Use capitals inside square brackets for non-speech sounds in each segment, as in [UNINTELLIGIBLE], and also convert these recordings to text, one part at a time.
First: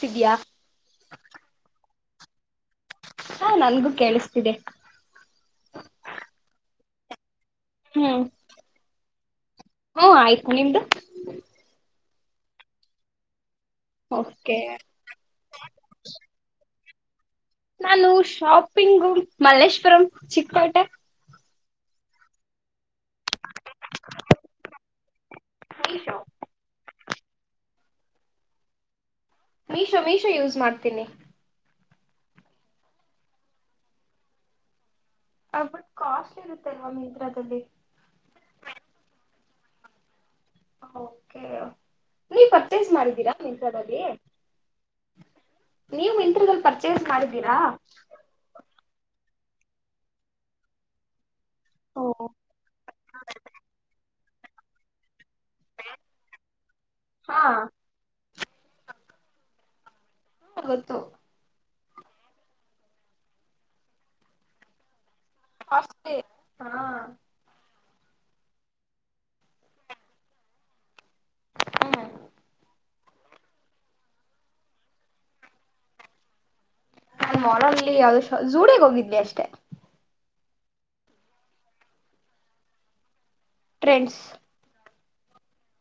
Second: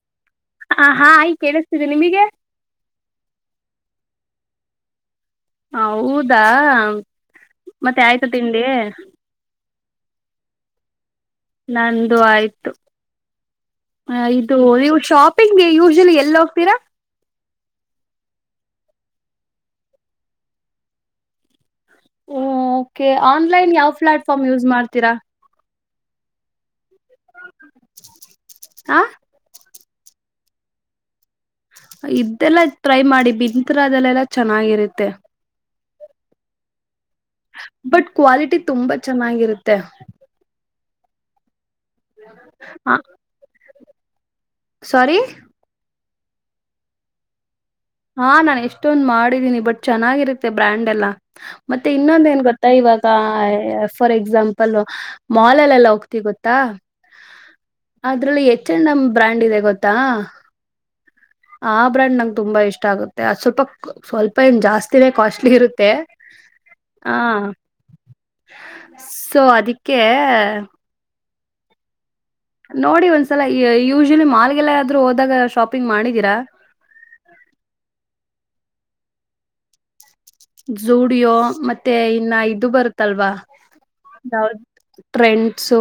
ಸಿದ್ಯಾ ಹ ಹಾ ಈ ಕೇಳಿಸ್ತಿದ್ದೀಿ ನಿಮಗೆ ಹಾ ನನ್ಗೂ ಕೇಳಿಸ್ತಿದೆ ಹೌದಾ ಮತ್ತೆ ಆಯ್ತು ತಿಂಡಿ ಹ್ಮ ಆಯ್ತು ನಿಮ್ದು ನಂದು ಆಯ್ತು ಹ ಇದು ಓಕೆ ನೀವು ಶಾಪಿಂಗ್ಗೆ ಯೂಶಲಿ ಎಲ್ಲಿ ಹೋಗ್ತೀರಾ ನಾನು ಶಾಪಿಂಗು ಮಲ್ಲೇಶ್ವುರಂ ಚಿಕ್ಪೇಟೆ ಹ ಕೆ ಆನ್ಲೈನ್ ಯಾವ್ ಪ್ಲಾಟ್ಫಾರ್ಮ್ ಯೂಸ್ ಮಾಡ್ತೀರಾ ಶೋ ಹಾ ಮೀಸ -ಮೀಸೋ ಯೂಸ್ ಮಾಡ್ತೀನಿ ಇದದೆೆಲ್ಲ ಟ್ರೈ ಮಾಡಿ ಬತ್ರ ಅದಲ್ಲೆಲ್ಲಾ ಚೆನ್ನಾಗಿರುತ್ತೆ ಬಟ್ ಕಾಸ್ಟ್ಲಿ ಇರುತ್ತೆಲ್ವಾ ಮನ್ ಬಟ್ ಕ್ವಾಲಿಟಿ ತುಂಬಾ ಚೆನ್ನಾಗಿರುತ್ತೆ ತ್ತೆ ಓಕೆ ನೀವ್ ಪರ್ಚೇಸ್ ಮಾಡಿದೀರಾ ಅಲ್ಲಿ ಗಳಲ್ಲಿ ಸೋರಿ ನೀವು ಮೈಂತ್ರದಲ್ಲಿ ಪರ್ಚೇಸ್ ಮಾಡಿದ್ದೀರಾ ಹಾ ನಾನ್ ಎಷ್ಟೊಂದ್ ಮಾಡಿದೀನಿ ಬಟ್ ಚೆನ್ನಾಗಿರುತ್ತೆ ಬ್ರ್ಯಾಂಡ್ ಎಲ್ಲ ಮತ್ತೆ ಓ ಇನ್ನೊಂದ ಏನ್ ಗೊತ್ತಾ ಇವಾಗ ಫಾರ್ ಎಕ್ ಎಕ್ಸಾಮಂಪಲ್ ಮಾಲಲ್ಲೆಲ್ಲ ಹೋಗ್ತಿ ಗೊತ್ತಾ ಹಾ ಅದರಲ್ಲಿ ಎಷ್ಟ ನಮ್ ಬ್ರಾಂಡ್ ಇದೆ ಗೊತ್ತಾ ಓ ಆ ಬ್ರ್ಯಾಂಡ್ ನಂಗೆ ತುಂಬಾ ಇಷ್ಟ ಆಗುತ್ತೆ ಅದ್ ಸ್ವಲ್ಪ ಸ್ವಲ್ಪ ಏನ್ ಜಾಸ್ತಿನೇ ಕಾಸ್ಟ್ಲಿ ಇರುತ್ತೆ ಕಾಸ್ಟ್ಲಿ ಹಾ ಹ ಸೊ ಅದಕ್ಕೆ ಹ್ಮ್ ನೋಡಿ ಒಂದ್ಸಲ ಯೂಶಲಿ ಮಾಲ್ಗೆಲ್ಲಾದ್ರೂ ಹೋದಾಗ ಶಾಪಿಂಗ್ ಮಾಡಿದೀರಾ ನಾ ಮಾಲಾಲಿ ಯಾವ ಜೋಡಿಯೋಗೆ ಹೋಗಿದ್ವಿ ಅಷ್ಟೆ ಜೋಡಿಯೋ ಮತ್ತೆ ಇನ್ನ ಇದು ಬರುತ್ತಲ್ವಾ ಟ್ರೆಂಡ್ಸ್ ಯಾವ್ದ್ ಟ್ರೆಂಡ್ಸು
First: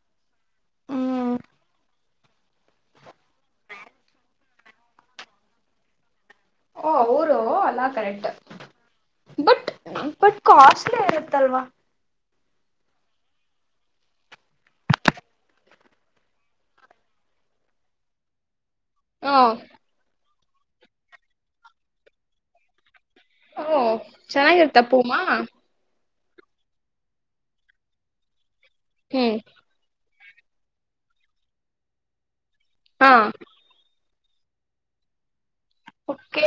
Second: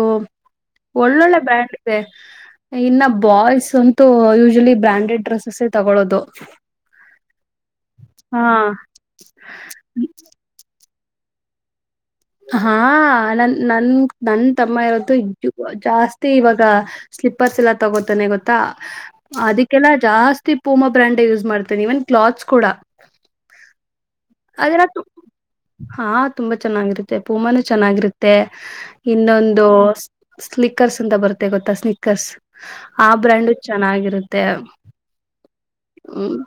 ಹ್ಮ್ ಒಳ್ಳೊಳ್ಳೆ ಬ್ರ್ಯಾಂಡ್ ಇದೆ ಇನ್ನು ಬಾಯ್ಸ್ ಅಂತೂ ಯೂಶಲಿ ಬ್ರ್ಯಾಂಡೆಡ್ ಡ್ರೆಸಸ್ ತಗೊಳೋದು ಓ ಅವರು ಅಲ್ಲಾ ಕರೆಕ್ಟ್ ಹ್ಮ ಅಷ್ಟಲೇ ಇರುತ್ತಲ್ವಾ ಹಾ ನನ್ ನನ್ ನನ್ ತಮ್ಮ ಇರತ್ತುು ಜಾಸ್ತಿ ಇವಾಗ ಸ್ಲೀಪರ್ಸ್ ಎಲ್ಲ ತಗೋತಾನೆ ಗೊತ್ತಾ ಹ ಅದಕ್ಕೆಲ್ಲಾ ಜಾಸ್ತಿ ಪೂಮಾ ಬ್ರಾಂಡ್ ಯೂಸ್ ಮಾಡ್ತೇನಿ ಇವನ್ ಕ್ಲಾತ್ಸ್ ಕೂಡ ಹ ಅದೆಲ್ಲ ತು- ಚೆನ್ನಾಗಿರ್ತಪ್ಪೂಮ್ಮಾ ಹಾ ತುಂಬಾ ಚೆನ್ನಾಗಿರುತ್ತೆ ಪೂಮಾನೂ ಚೆನ್ನಾಗಿರುತ್ತೆ ಹ್ಮ್ ಇನ್ನೊಂದು ಸ್ಲೀಕ್ಕರ್ಸ್ ಅಂತ ಬರುತ್ತೆ ಗೊತ್ತಾ ಸ್ಲಿಕ್ಕರ್ಸ್ ಆ ಹಾ ಬ್ರ್ಯಾಂಡು ಚೆನ್ನಾಗಿರುತ್ ತೆ. ಓಕೆ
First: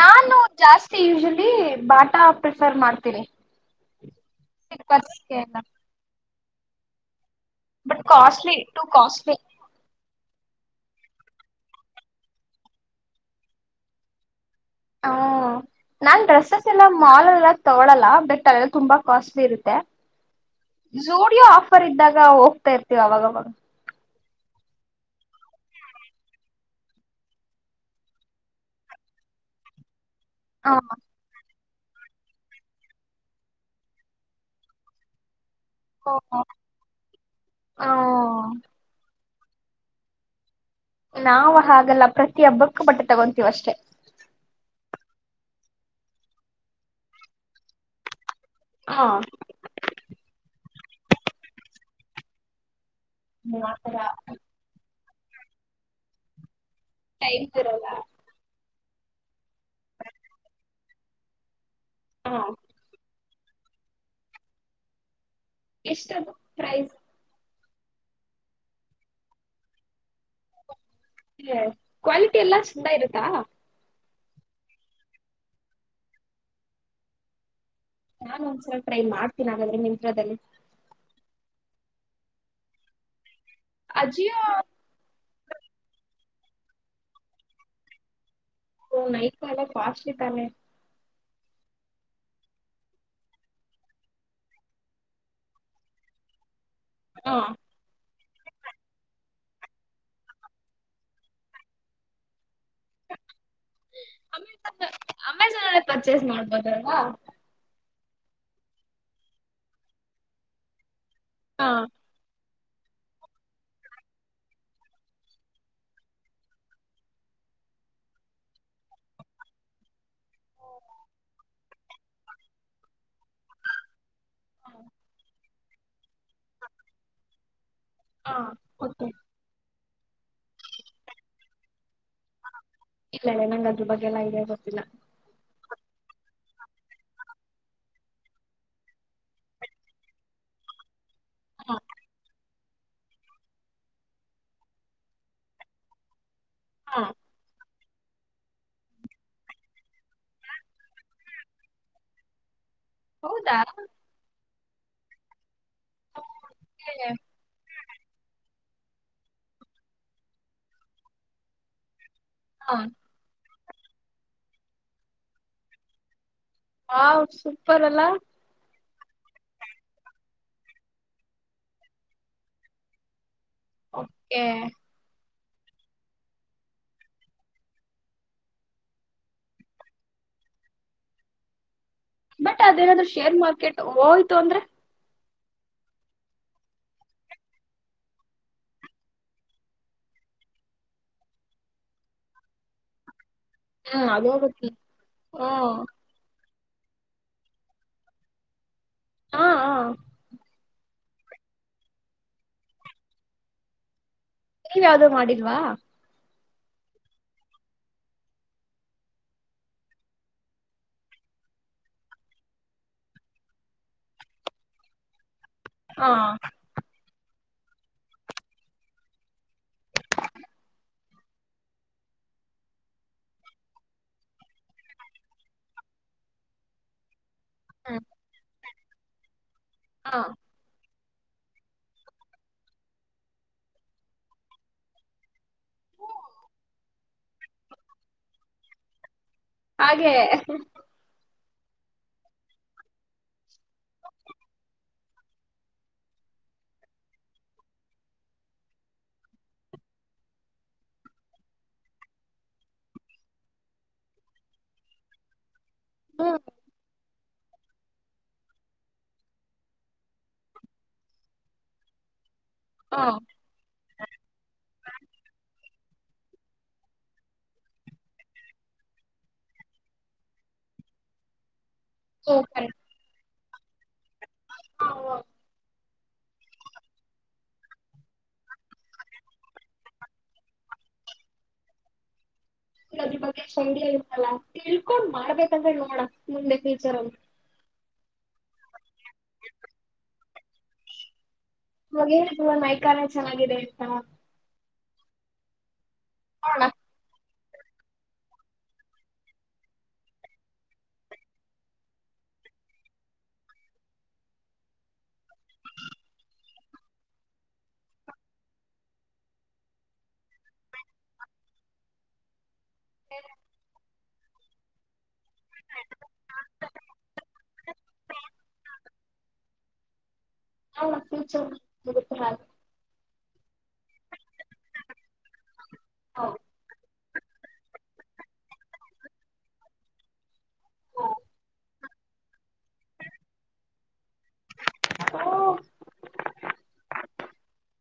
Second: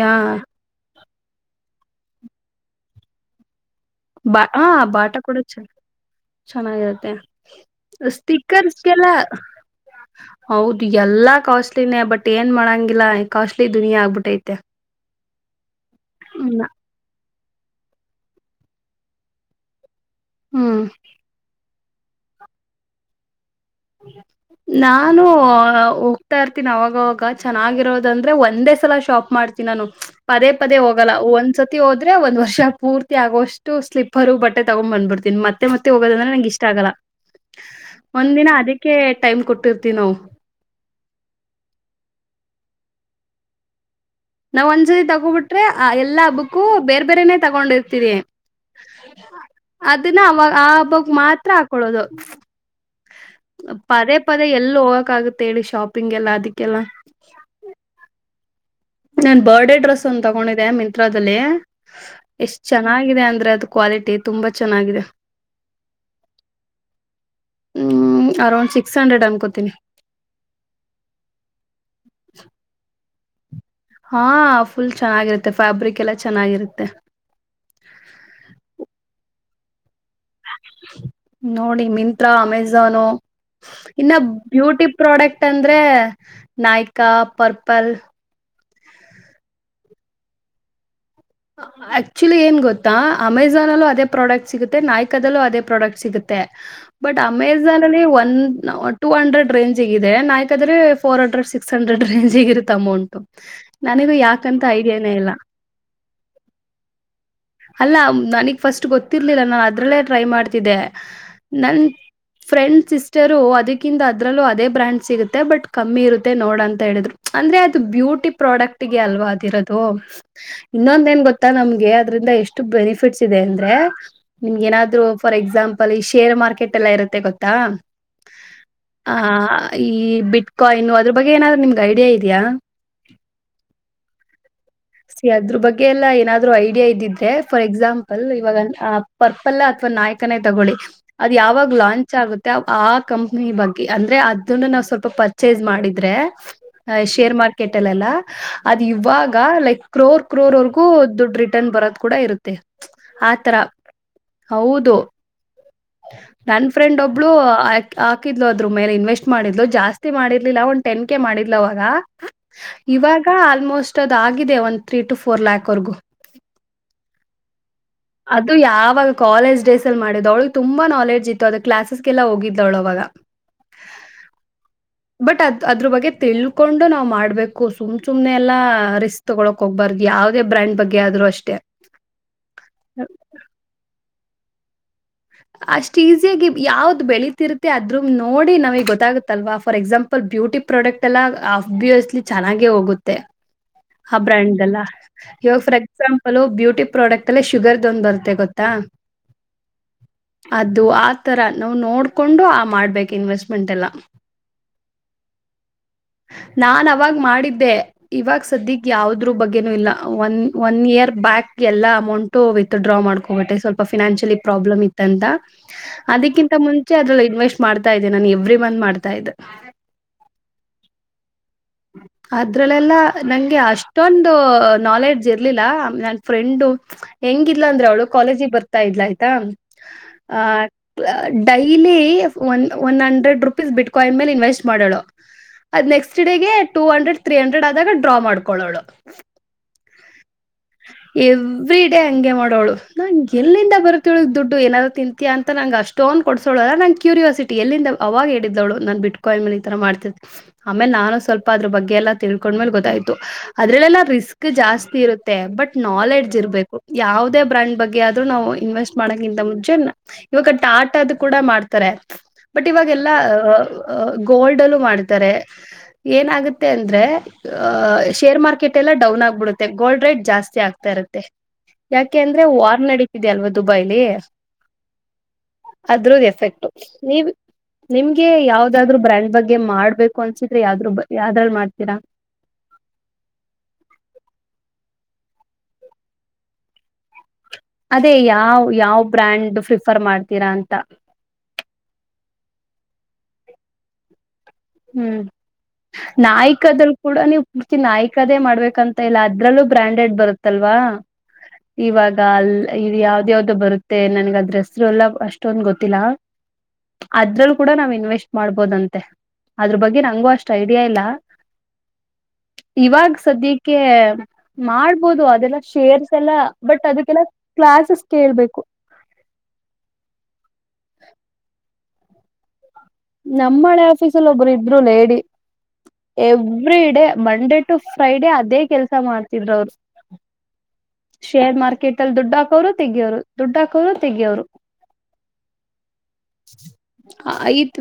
ಯಾ ನಾನು ಜಾಸ್ ತಿ ಯುಝಲೀ ಬಾಟಾ ಪ್ರಿಫರ್ ಮಾಡ್ತೀನಿ. ಬ ಹ ಬಾಟ ಸಿಲ್ಕರ್ಸ್ಗೆ ಕೊಡ ಎಲ್ಲ ಚೆನ್. ಚೆನ್ನಾಗಿರುತ್ತೆ. ಬಟ್ ಕಾಸ್ಟ್ಲಿ ಟು ಸ್ಟಿಕರ್ಸ್ಗೆಲ್ಲಾ. ಕಾಸ್ಟ್ಲಿ ಹೌದು ಎಲ್ಲಾ ಕಾಸ್ಟ್ಲಿನೇ ಬಟ್ ಏನ್ ಮಾಡಂಗಿಲ್ಲ ಕಾಸ್ಟ್ಲಿ ದುನಿಯಾ ಆಗ್ಬಿಟ್ಟೈತೆ. ಹ್ಮ ನಾನ್ ಡ್ರೆಸ್ಸಸ್ ಎಲ್ಲ ಮಾಲ್ಲ್ ಎಲ್ಲ ತೊಗೊಳಲ್ಲ ಬೆಟ್ ಅಲೆಲ್ ತುಂಬಾ ಕಾಸ್ಟ್ಲಿ ಇರುತ್ತೆ. ಹ್ಮ್ ಝುಡಿಯೋ ಆಫರ್ ಇದ್ದಾಗ ಹೋಗ್ತಾ ಇರ್ತೀವ್ ಅವಾಗವಾಗ. ನಾನು ಹೋಗ್ತಾ ಇರ್ತೀನಿ ಅವಾಗವಾಗ ಚೆನ್ನಾಗಿರೋದಂದ್ರೆ ಒಂದೇ ಸಲ ಶಾಪ್ ಮಾಡ್ತೀಣ್ ನಾನು. ಪದೇ ಹಾ ಪದೇ ಹೋಗಲ್ಲ ಒಂದ್ಸತ್ ತಿ ಹೋದ್ರೆ ಒಂದ್ ವರ್ಷ ಪೂರ್ತಿ ಆಗೊವಷ್ಟು ಸ್ಲೀಪರು ಬಟ್ಟೆ ತಗೊಂಡ್ ಬಂದ್ಬುಡ್ತಿನ್ ಮತ್ತೆ ಮತ್ತೆ ಮತ್ತೆ ಹೋಗೋದಂದ್ರೆ ಓ ನಂಗೆ ಇಷ್ಟ ಆಗಲ್ಲ ಒಂದಿನ ಹ್ಮ ಅತ್ ಎ ಟೈಮ್ ಕೊಟ್ಟಿರ್ತಿವ್ ನಾವು. ನಾವ್ ಹಾಗಲ್ಲ ಪ್ರತಿ ಹಬ್ಬಕ್ಕೂ ಬಟ್ಟೆ ತಗೊಂತೀವ್ ಅಷ್ಟೇ. ನಾವ್ ಒಂದ್ ಸತಿ ತಗೋಬಿಟ್ರೆ ಆ ಎಲ್ಲಾ ಹಬ್ಬಕ್ಕೂ ಬೇರ್ ಬೇರನೆ ತಗೊಂಡಿರ್ತೀರಿ. ಹಾ ಅದನ್ನ ಅವ ಆ ಬಕ್ ಮಾತ್ರ ಹಾಕೊಳೋದು. ಆತರ ಪದೇ ಪದೇ ಎಲ್ಲೊಗಾಕ್ ಕಾಗುತ್ ಹೇಳಿ ಶಾಪಿಂಗ್ ಎಲ್ಲ ಅದಕ್ ಟೈಮ್ ತಿರೊಲ್ಲ. ನನ್ ಬರ್ಡೇ ಡ್ರೆಸ್ ಒನ್ ತಗೊಂಡಿದೆ ಮಿಂತ್ರಾದಲ್ಲಿ. ಹಾ ಎಷ್ಟ್ ಚೆನ್ನಾಗಿದೆ ಅಂದ್ ಅದ್ ಕ್ವಾಲಿಟಿ ತುಂಬಾ ಚೆನ್ನಾಗಿದೆ. ಎಷ್ಟದು ಪ್ರೈಸ್. ಹ್ಮ್ ಅರೌಂಡ್ ಸಿಕ್ಸ್ ಹಂಡ್ರೆಡ್ ಅನ್ಕೋತೀನಿ. ಹ ಕ್ವಾಲಿಟಿ ಎಲ್ಲಾ ಛಂದ ಇರುತ್ ತ. ಹಾ ಫುಲ್ ಚೆನ್ನಾಗಿರುತ್ತೆ ಫ್ಯಾಬ್ರಿಕ್ ಎಲ್ಲ ಚೆನ್ನಾಗಿರುತ್ತೆ. ನಾನ್ ಒಂದ್ಸಲ ಟ್ರೈ ಮಾಡ್ ತಿನ್ ಆಗದ್ರೆ ನಿಮ್ [UNINTELLIGIBLE] ನೋಡಿ ಮಿಂತ್ರಾ ಅಮೆಜಾನೋ ಇನ್ನ ಅಜಿಯೋ ಬ್ಯೂಟಿ ಪ್ರೊಡಕ್ಟ್ ಅಂದ್ರೆ ನಾಯ್ಕಾ ಪರ್ಪಲ್ ಹ ನೈಟ್ ಮೇಲ್ಲ ಕಾಸ್ಟ್ಲಿ ತಾನೆ ಆಕ್ಚುಲಿ ಏನ್ ಗೊತ್ತಾ ಅಮೆಝನ್ ಅಲ್ಲೂ ಅದೇ ಪ್ರಾಡಕ್ಟ್ ಸಿಗುತ್ತೆ ನಾಯ್ಕದಲ್ಲೂ ಅದೇ ಪ್ರಾಡಕ್ಟ್ ಸಿಗುತ್ತೆ ಬಟ್ ಹಾ ಅಮೆಜಾನ್ ಅಲ್ಲಿ ಒನ್ ಟೂ ಹಂಡ್ರೆಡ್ ರೇಂಜ್ಗ ಇದೆ ನಾಯ್ಕಾದ್ರೆ ಫೋರ್ ಹಂಡ್ರೆಡ್ ಸಿಕ್ಸ್ ಹಂಡ್ರೆಡ್ ರೇಂಜ್ಗ ಇರುತ್ತೆ. ಅಮೌಂಟ ನನಗೂ ಯಾಕಂತ ಅಮೆಜಾನ್ ಐಡಿಯಾನೇ ಇಲ್ಲ. ದತಾ ಅಲ್ಲ ನನಗ್ ಫಸ್ಟ್ ಗೊತ್ತಿರ್ಲಿಲ್ಲ ನಾನನ್ ಅದ್ರಲ್ಲೇ ಟ್ರೈ ಮಾಡ್ತಿದ್ದೆ. ಹಾ ನನ್. ಫ್ರೆಂಡ್ ಸಿಸ್ಟರು ಅದಕ್ಕಿಂತ ಅದ್ರಲ್ಲೂ ಅದೇ ಬ್ರ್ಯಾಂಡ್ ಸಿಗುತ್ತೆ ಬಟ್ ಕಮ್ಮಿ ಇರುತ್ತೆ ನೋಡ ಅಂತ ಹೇಳಿದ್ರು ಅಂದ್ರೆ ಅದು ಬ್ಯೂಟಿ ಪ್ರಾಡಕ್ಟ್ಗೆ ಅಲ್ವಾ ಅದಿರೋದು ಇನ್ನೊಂದು. ನ್ ಗೊಾ ನಮ್ಗೆ ಅದ್ರಿಂದ ಎಷ್ಟು ಬೆನಿಫಿಟ್ಸ್. ದೆ ಅಂದ್ರೆ ನಿಮ್ಗೆ ಏನಾದ್ರು ಫಾರ್ ಎಕ್ಸಾಂಪಲ್. ಪಲೇಶಿ. ಶೇರ್ ಮಾರ್ಕೆಟ್ ಎಲ್ಲ ಇರುತ್ತೆ ಗೊತ್ತಾ. ಹಾ ಓಕೆ ಈ ಬಿಟ್ಕಾಯಿನು ಅದ್ರ ಬಗ್ಗೆ ಏನಾದ್ರು ನಿಮ್ಗೆ ಐಡಿಯಾ ಇದೆಯಾ. ಇಲ್ಲ ಇಲ್ಲ ನಂಗ್ ಅದ್ರ ಬಗ್ಗೆ ಎಲ್ಲ ಐಡಿಯಾ ಗೊತ್ತಿಲ್ಲ. ಸಿ ಅದ್ರ ಬಗ್ಗೆ ಎಲ್ಲಾ ಏನಾದ್ರು ಐಡಿಯಾ ಇದಿದ್ರೆ ಫಾರ್ ಎಕ್ಸಾಂಪಲ್ ಇವಾಗ ಆ ಪರ್ಪಲ್ ಅಥ್ವಾ ನಾಯ್ಕನೇ ತಗೊಳ್ಳಿ. ಅದ್ ಯಾವಾಗ ಹಾ ಲಾಂಚ್ ಆಗುತ್ತೆ. ಆ ಕಂಪ್ನಿ ಬಗ್ಗೆ ಅಂದ್ರೆ ಅದನ್ನು ನಾವ್ ಸ್ವಲ್ಪ ಪರ್ಚೇಸ್ ಮಾಡಿದ್ರೆ. ಹ ಹಾ ಶೇರ್ ಮಾರ್ಕೆಟ್. ಲ್ಲ ಅದು ಇವಾಗ ಲೈಕ್. ಕ್ರೋರ್ ಕ್ರೋರ್ವರ್ಗೂ ದುಡ್ ರಿಟರ್ನ್ ಬರೋದ್ ಕೂಡ ಇರುತ್ತೆ. ಆತರ ಹೌದಾ. ಹೌದು. ನನ್ ಫ್ರೆಂಡ್ ಒಬ್ಳು ಹಾಕಿದ್ಲುದ. ಮೇಲೆ ಇನ್ವೆಸ್ಟ್ ಮಾಡಿದ್ಲು ಜಾಸ್ತಿ ಮಾಡಿರ್ಲಿಲ್ಲ ಒಂದ್ ಟೆನ್ ಕೆ ಮಾಡಿರ್ಲ ಅವಾಗ. ಹಾ ಇವಾಗ. ಆಲ್ಮೋಸ್ಟ್ ಅದು ಆಗಿದೆ ಒಂದು. ತ್ರೀ ಟು ಫೋರ್ ಲ್ಯಾಕ್ ವರೆಗೂ. ಹಾ ಸೂಪರ್ ಅಲ್ಲ. ಅವಾಗ ಕಾಲೇಜ್ ಡೇಸ್ ಅ ಮಾಡಿದ್ ಅವ್ಳ ತುಂಬಾ ನಾಲೆಜ್ ಇತ್ತು ಅದ ಕ್ಲಾಸಸ್ಗೆಲ್ಲ ಹೋಗಿದ್ದವಳ ಅವಾಗ. ಓಕೆ. ಬಟ್ ಅದ್ ಅದ್ರ ಬಗ್ಗೆ ತಿಳ್ಕೊಂಡು ನಾವ್ ಮಾಡ್ಬೇಕು ಸುಮ್ ಸುಮ್ನೆ ಎಲ್ಲ ರಿಸ್ ತಗ. ಕೊಬ್ಬರ್ದು ಯಾವವುದೇ ಬ್ರಾಂಡ್ ಬಗ್ಗೆ ಆದ್ರೂ ಅಷ್ಟೇ. ಬಟ್ ಅದೇನಾದ್ೂ ಶೇರ್ ಮಾರ್ಕೆಟ್ ಹೋಯ್ತ. ತಂದ್ರೆ. ಅಷ್ಟ್ ಈಸಿಯಾಗಿ ಯಾವ್ದ್ ಬೆಳೀತಿರುತ್ತೆ ಅದ್ರ ನೋಡಿ ನಮಗ್ ಗೊತ್ತಾಗುತ್ತಲ್ವಾ ಫಾರ್ ಎಕ್ಸಾಂಪಲ್ ಬ್ಯೂಟಿ ಪ್ರಾಡಕ್ಟ್ ಎಲ್ಲ ಅಬ್ಬಿಯಸ್ಲಿ ಚೆನ್ನಾಗೆ ಹೋಗುತ್ತೆ. ಹ್ಮ್ ಆ ಅದೋಗುತ್ತೆ ಬ್ರ್ಯಾಂಡ್ಲ್ಲ ಹ್ಮ್ ಇವಾಗ ಫಾರ್ ಎಕ್ಸಾಂಪಲ್ ಬ್ಯ. ಿ ಪ್ರಾಡಕ್ಟ್ ಅಲ್ಲೇ ಶುಗರ್ ದೊಂದ್ ಬರುತ್ತೆ ಗೊತ್ತಾ. ಹಾ ಹಾ ಅದು ಆ. ಆ ತರ ನಾವವು ನೋಡ್ಕೊಂಡು ಆ ಮಾಡ್ಬೇಕು ಇನ್ವೆಸ್ಟ್ಮೆಂಟ್ ಎಲ್ಲ. ನೀವ ಯಾವ್ದೋ ಮಾಡಿಲ್ವಾ ನಾನ್ ಅವಾಗ ಮಾಡಿದ್ದೆ ಇವಾಗ ಸದ್ಯಕ್ ಯಾವದ್ರ ಬಗ್ಗೆನೂ ಇಲ್ಲ ಒನ್ ಒನ್ ಇಯರ್ ಬ್ಯಾಕ್ ಎಲ್ಲ ಅಮೌಂಟು ವಿತ್ಡ್ರಾ ಮಾಡ್ಕೊಬಿಟ್ಟೆ ಸ್ವಲ್ಪ ಫಿನಾನ್ಷಿಯಲಿ ಪ್ರಾಬ್ಲಮ್ ಇತ್ತಂತ ಹಾ ಅದಕ್ಕಿಂತ ಮುಂಚೆ ಅದ್ ಇನ್ವೆಸ್ಟ್ ಮಾಡ್ತಾ ಇದ್ದೆ ನಾನು ಎವ್ರಿ ಮಂತ್ ಮಾಡ್ತಾ ಇದ್ದೆ ಅದ್ರಲ್ಲೆಲ್ಲ ನಂಗೆ ಅಷ್ಟೊಂದು ನಾಲೆಡ್ಜ್ ಇರ್ಲಿಲ್ಲ ನನ್ ಫ್ರೆಂಡು ಹೆಂಗಿದ್ಲು ಅಂದ್ರೆ ಹ್ಮ್ ಅವಳು ಕಾಲಜಿಗೆ ಬರ್ ತಾ ಇದ್ಲೈತ ಹಾ ಆ ಡೈಲಿ ಒ one hundred rupees bitcoin ಮೇಲೆ ಇನ್ವೆಸ್ಟ್ ಮಾಡೋಳು ಅದ್ next day two hundred three hundred ಆದಾಗ ಡ್ರಾ ಮಾಡ್ಕೊಳ್ಳೋಳು ಹಾಗೆ ಎವ್ರಿ ಡೇ ಹಂಗೆ ಮಾಡೋಳು ನಂ ಎಲ್ಲಿಂದ ಬರುತ್ ಇವ್ಳಿಗ್ ದುಡ್ಡು ಏನಾದ್ರು ತಿಂತಿಯ ಅಂತ ನಂ ಅಷ್ಟೊನ್ ಕೊಡ್ಸೋಳು ಅಲ್ಲ ನಂಗ್ ಕ್ಯೂರಿಯಾಸಿಟಿ ಎಲ್ಲಿಂದ ಅವಾಗ ಹೇಳಿದ್ದವಳು ನಾನ್ ಬಿಟ್ಕೋಯಿನ್ ಮೇಲೆ ಈ ತರ ಮಾಡ್ತಿದ್ದ್ ಆಮೇಲೆ ನಾನು ಸ್ವಲ್ಪ ಅದ್ರ ಬಗ್ಗೆಲ್ಲ ತಿಳ್ಕೊಂಡ್ಮೇಲೆ ಗೊತ್ತಾಯ್ತು ಅದ್ರಲ್ಲೆಲ್ಲಾ ರಿಸ್ಕ್ ಜಾಸ್ತಿ ಇರುತ್ತೆ ಬಟ್ ನಾಲೆಡ್ಜ್ ಹ್ಮ್ ಇರ್ಬೇಕು ಯಾವದೇ ಬ್ರಾಂಡ್ ಬಗ್ಗೆ ಆದ್ರೂ ನಾವು ಇನ್ವೆಸ್ಟ್ ಮಾಡಕ್ಕಿಂತ ಮುಂಚೆ ಇವಾಗ ಟಾಟದು ಕೂಡ ಮಾಡ್ತಾರೆ ಬಟ್ ಹಾ ಇವಾಗೆಲ್ಲಹ್ ಹ್ ಗೋಲ್ಡ್ಲ್ಲೂ ಮಾಡ್ತಾರೆ ಏನಾಗುತ್ತೆ ಅಂದ್ರೆ ಅಹ ಶೇರ್ ಮಾರ್ಕೆಟ್ ಎಲ್ಲ ಡೌನ್ ಆಗ್ಬಿಡುತ್ತೆ ಗೋಲ್ಡ್ ರೇಟ್ ಜಾಸ್ತಿ ಆಗ್ತಾ ಇರುತ್ತೆ ಯಾಕೆ ಅಂದ್ರೆ ಸೂಪರ್ ವಾರ್ ನಡಿತ್ ಲ್ವದು ದುಬೈಲಿ ಹ ಅದ್ರದ ಎಫೆಕ್ಟ್ ನೀವ ನಿಮ್ಗೆ ಯಾವ್ದಾದ್ರು ಬ್ರ್ಯಾಂಡ್ ಬಗ್ಗೆ ಮಾಡ್ಬೇಕು ಅನ್ಸಿದ್ರೆ ಯಾವ ಯಾವ್ದ್ರಲ್ ಮಾಡ್ತೀರಾ ನನ್ ಬಗ್ಗೆ [UNINTELLIGIBLE] ಕಲ್ಕೊಂಡ್ ಮಾಡ್ಬೇಕಂದ ಹೇಳಿ ನೋಡ ಮುಂದೆ ಫ್ಯೂಚರ್ ಅಲ್ಲಿ ಅದೇ ಯಾವ ಯಾವ ಬ್ರ್ಯಾಂಡ್ ಪ್ರಿಫರ್ ಮಾಡ್ ಸೀರಾಂತ ಅವಾಗ್ ಹೇಳಿದ್ರ್ ನೈಕಾನೆ ಚೆನ್ನಾಗಿದೆ ಅಂತ ಹ್ಮ್ ನಾಯಕಾದರು ಕೂಡ ನೀವು ತ್ತ ನಾಯ್ಕದೇ ಮಾಡ್ಬೇಕಂತ ಇಲ್ಲ ಅದ್ರಲ್ಲೂ ಬ್ರಾಂಡೆಡ್ ಬರುತ್ತಲ್ವಾ ಇವಾಗ ಅಲ್ ಯಾವ್ದ ಯಾವ್ದು ಬರುತ್ತೆ ನನ್ಗ ಆದ್ರೆಸ್ರು ಎಲ್ಲ ಅಷ್ಟೊಂದ ಗೊತ್ತಿಲ್ಲ ಅದ್ರಲ್ ಕೂಡ ನಾವ್ ಇನ್ವೆಸ್ಟ್ ಮಾಡ್ಬೋದಂತೆ ಅದ್ರ ಬಗ್ಗೆ ನಂಗು ಅಷ್ಟ ಐಡಿಯಾ ಇಲ್ಲ ಇವಾಗ್ ಸದ್ಯಕ್ಕೆ ಮಾಡ್ಬೋದು ಅದೆಲ್ಲ ಶೇರ್ಸ್ ಎಲ್ಲ ಬಟ್ ಅದಕ್ಕೆಲ್ಲಾ ಕ್ಲಾಸಸ್ ಕೇಳ್ಬೇಕು ಹಲ್ಲ ಫ್ಯೂಚರ್ ಹತ ಹಾ ನಮ್ಮಳೆ ಆಫೀಸಲ್ಲಿ ಒಬ್ರು ಇದರು ಲೇಡಿ ಅದು ಎವ್ರಿಡೇ ಮಂಡೇ ಟು ಫ್ರೈಡೆ ಅದೇ ಕೆಲ್ಸ ಮಾಡ್ತಿದ್ರು ಅವರು ಶೇರ್ ಮಾರ್ಕೆಟ್ ಅಲ್ಲಿ ದುಡ್ಡ ಹಾಕೋರು ತೆಗೋರು ದುಡ್ಡ ಹಾಕೋರು ತೆೆಗೆಯೋರು ಹೌದು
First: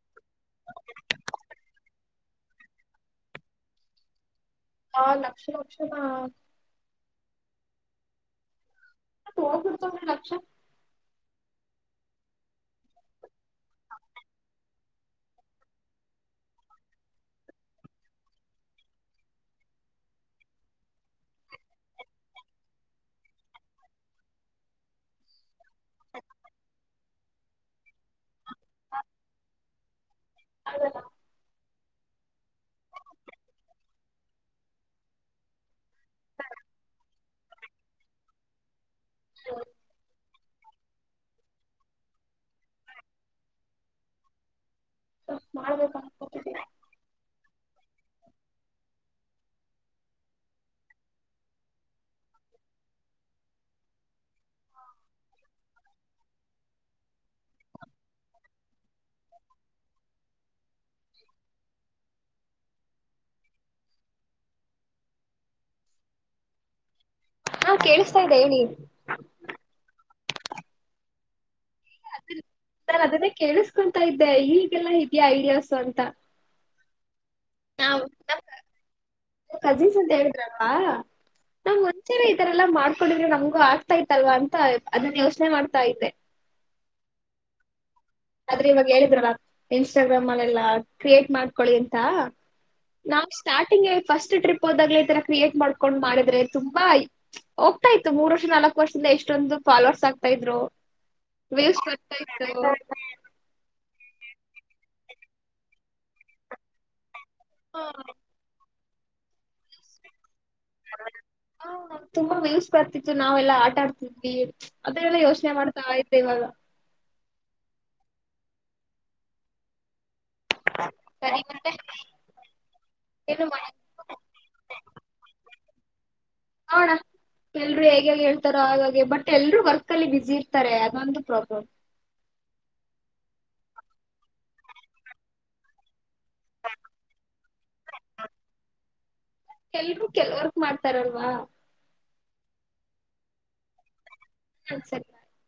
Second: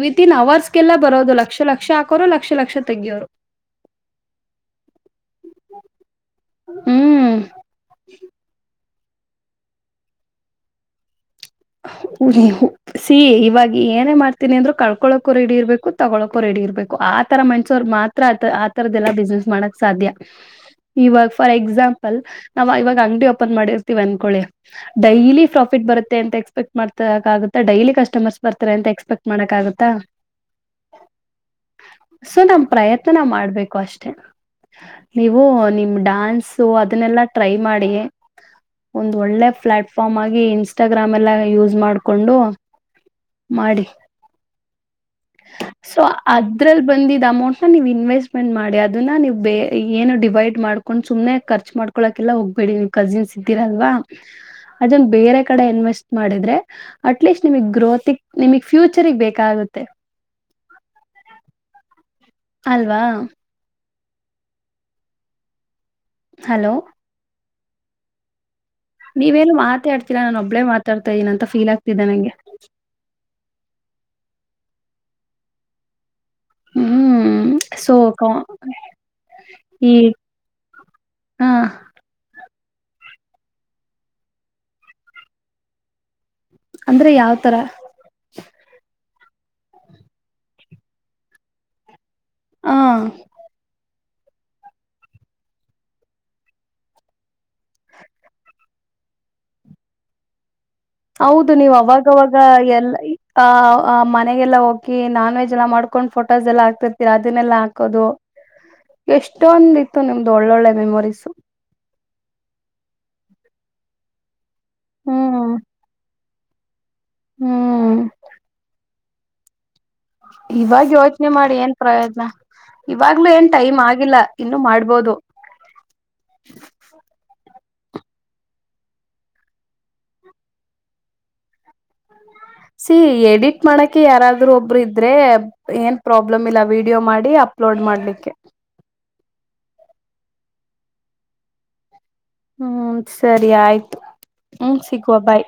ವಿತ್ ಇನ್ ಅವರ್ಸ್ಗೆಲ್ಲ ಬರೋದು ಲಕ್ಷ ಲಕ್ಷ ಹಾಕೋರು ಲಕ್ಷ ಲಕ್ಷ ತೆಗಿಯೋರು ಆ ಲಕ್ಷ ಲಕ್ಷಣ ಹ್ಮ್ [UNINTELLIGIBLE] ಲಕ್ಷ ನೀ ಸಿ ಇವಾಗ ಏನೇ ಮಾಡ್ತೀನಿ ಅಂದ್ರರು ಕಳ್ಕೊಳಕೋ ರೆಡಿ ಇರ್ಬೇಕು ತಗೊಳಕೋ ರೆಡಿ ಇರ್ಬೇಕು ಆತರ ಮಣಸೋರು ಮಾತ್ರ ಆತರದ್ದಲ್ಲ ಬಿಸ್ನೆಸ್ ಮಾಡಕ್ ಸಾಧ್ಯ ಇವಾಗ ಫಾರ್ ಎಕ್ಸಾಂಪಲ್ ನಾವ ಇವಾಗ ಅಂಗಡಿ ಓಪನ್ ಮಾಡಿರ್ತಿೀವಿ ಅಂದಕೊಳ್ಳಿ ಡೈಲಿ ಪ್ರಾಫಿಟ್ ಬರುತ್ತೆ ಅಂತ. [UNINTELLIGIBLE] ಮಾಡ ಡಲಿ ಕಸ್ಟಮರ್ಸ್ ಬರ್ತ ಅಂತ ಅಕ್ಸೆಪ್ಟ್ ಮಾಡಕ್ಕಾಗುತ್ತಾ, ಅದಲ್ಲ ಸೋ ನಮ್ ಪ್ರಯತ್ನ ನಾವು ಮಾಡಬೇಕು ಅಷ್ಟೇ, ನೀವು ನಿಮ್ ಡಾನ್ಸ್ ಅದನ್ನೆಲ್ಲ ಟ್ರೈ ಮಾಡಿ ಒಂದು ಒಳ್ಳೆ ಪ್ಲಾಟ್ಫಾರ್ಮ್ ಹಾಗೆ ಇನ್ಸ್ಟಾಗ್ರಾಮ್ ಎಲ್ಲಾ ಯಸ್ ಮಾಡಕೊಂಡು ಮಾಡಿ. ಮಾಡ್ಬೇಕು ಸೊ ಅನ್ಕೋತಿದ್ದೀನಿ ಅದ್ರಲ್ಲಿ ಬಂದಿದ್ದ. ಇಷ್ಟ ಅಮೌಂಟ್ ನ ನೀವು್ ಇನ್ವೆಸ್ಟ್ಮೆಂಟ್ ಮಾಡಿ ಅದನ್ನ ನೀವು ಬೇ ಏನು ಡಿವೈಡ್ ಮಾಡ್ಕೊಂಡು ಸುಮ್ನೆ ಖರ್ಚು ಮಾಡ್ಕೊಳಕಲ್ಲ ಹೋಗ್ಬೇಡಿ ನೀವು್ ಕಸಿನ್ಸ್ ಇದ್ದೀರಲ್ವಾ ಅದನ್ ಬೇರೆ ಕಡೆ ಇನ್ವೆಸ್ಟ್. ಮಾಡಿದ್ರೆ ಅಟ್ಲಿಸ್ಟ್ ನಿಮಗ್ ಗ್ರೋತಿಕ್ ನಿಮಗ್ ಫ್ಯೂಚರ್ಗ್ ಬೇಕಾಗುತ್ತೆ. ಅಲ್ವಾ ಹಲೋ- ಹಾ ಕೇಳಿಸ್ತಾ ಇದ್ದ ಹೇಳಿ ಇಲ್ಲ ನು ಒಬ್ಬೇ ಮಾತಾ ಇದನ ಅ ಫಲ್ ಆಗ್ ನಾನು ಅದನ್ನೇ ಕೇಳಿಸ್ಕೊತಾ ಇದ್ದಿ. ಈ ಹೀಗೆಲ್ಲ ಇದಿಯಾ ಆಐಡಿಯ ಸ ಅಂತ. ಹ್ಮ್ ಸೋ [UNINTELLIGIBLE] ಕಜಿನ್ಸ್ ಅಂತ ಹೇಳಿದ್ರಲ್ವಾ ಹ ನಾ್ [UNINTELLIGIBLE] ಈತರ ಎಲ್ಲಾ ಮಾಡ್ಕೊಂಡಿದವು ನಮ್ಗೂ ಆಗ್ತಾ ಇತ್ತಲ್ವಾ ಅಂತ ಅದನ್ನ ಯೋಚನೆ ಮಾಡ್ತಾ ಇದೆ. ಅಂದ್ರೆ ಯಾವ್ತರ. ಆದ್ರೆ ಇವಾಗ ಹೇಳಿದ್ರಲ್ಲ. ಇನ್ಸ್ಟಾಗ್ರಾಮ್ ಅಲ್ಲೆಲ್ಲ ಕ್ರಿಯೇಟ್ ಮಾಡ್ಕೊಳ್ಳಿ ಅಂತ. ಹ ನಾವು ಸ್ಟಾರ್ಟಿಂಗ್ ಫಸ್ಟ್ ಟ್ರಿಪ್ ಹೋದಾಗ್ಲ ಈ ತರ ಕ್ರಿಯೇಟ್ ಮಾಡ್ಕೊಂಡ್ ಮಾಡಿದ್ರೆ ತುಂಬಾ ಹೋಗ್ತಾ ಇತ್ತು ಮೂರ್ ವರ್ಷ ನಾಲ್ಕು ವರ್ಷದಿಂದ ಎಷ್ಟೊಂದು ಫಾಲೋವರ್ಸ್ ಆಗ್ತಾ ಇದ್ರು. ಹೌದು ನೀವು ವ್ಯೂಸ್ ಬರ್ತಾ ಅವಾಗವಾಗ ಎಲ್ಲ ಇತ್ತು ಆಹ್ ಆ ಮನೆಗೆಲ್ಲ ಹೋಗಿ ನಾನ್ ವೆಜ್ ಎಲ್ಲ ಮಾಡ್ಕೊಂಡ್ ಫೋಟೋಸ್ ಎಲ್ಲ ಆಗ್ತಿರ್ತೀರ ಅದನ್ನೆಲ್ಲಾ ಹಾಕೋದು. ಇಷ್ಟೊಂದು ಇತ್ತು ನಿಮ್ದ ಒಳ್ಳಳ್ಳ ಮೆಮೊರೀಸು. ಹ ತುಂಬಾ ವ್ಯೂಸ್ ಬರ್ತಿತ್ತು ನಾವೆಲ್ಲಾ ಆಟ ಆಡ್ತಿದ್ವಿ. ಅದೆಲ್ಲ ಯೋಚನೆ ಹ್ಮ್ ಮಾಡ್ತಾ- ಇವಾಗ ಹ್ಮ್ ಇವಾಗ ಯೋಚನೆ ಸರಿ ಮಾಡಿ ಮತ್ತೆ ಏನ್ ಪ್ರಯೋಜನ ಇವಾಗ್ಲುೂ ಏನು ಏನ್ ಮಾಡ ಟೈಮ್ ಆಗಿಲ್ಲ ಇನ್ನು ಮಾಡ್ಬೋದು. ನೋಣ [INAUDIBLE] ಎಲ್ರು ಹೇಗ್ ಹೇಗ್ ಹೇಳ್ತಾರೋ ಹಾಗಾಗೆ ಬಟ್ ಎಲ್ರು ವರ್ಕ್ ಅಲ್ಲಿ ಬಿಸಿ ಇರ್ತಾರೆ ಅದೊಂದು ಪ್ರಾಬ್ಲಮ್. ಸಿ ಎಡಿಟ್ ಮಾಡಕೆ ಯಾರಾದ್ರೂ ಒಬ್ರು ಇದ್ರೆ ಏನ್ ಪ್ರಾಬ್ಲಮ್ ಇಲ್ಲ ವೀಡಿಯೋ ಮಾಡಿ ಅಪ್ಲೋಡ್ ಮಾಡ್ಲಿಕ್ಕೆ. ಎಲ್ರು ಕೆಲ್ವರ್ಕ್ ಮಾಡ್ತಾರಲ್ವಾ? ಹ್ಮ್ ಸರಿ ಆಯ್ತು ಹ್ಮ್ ಸಿಗುವ ಅನ್ಸಲ್ಲ ಬಾಯ್.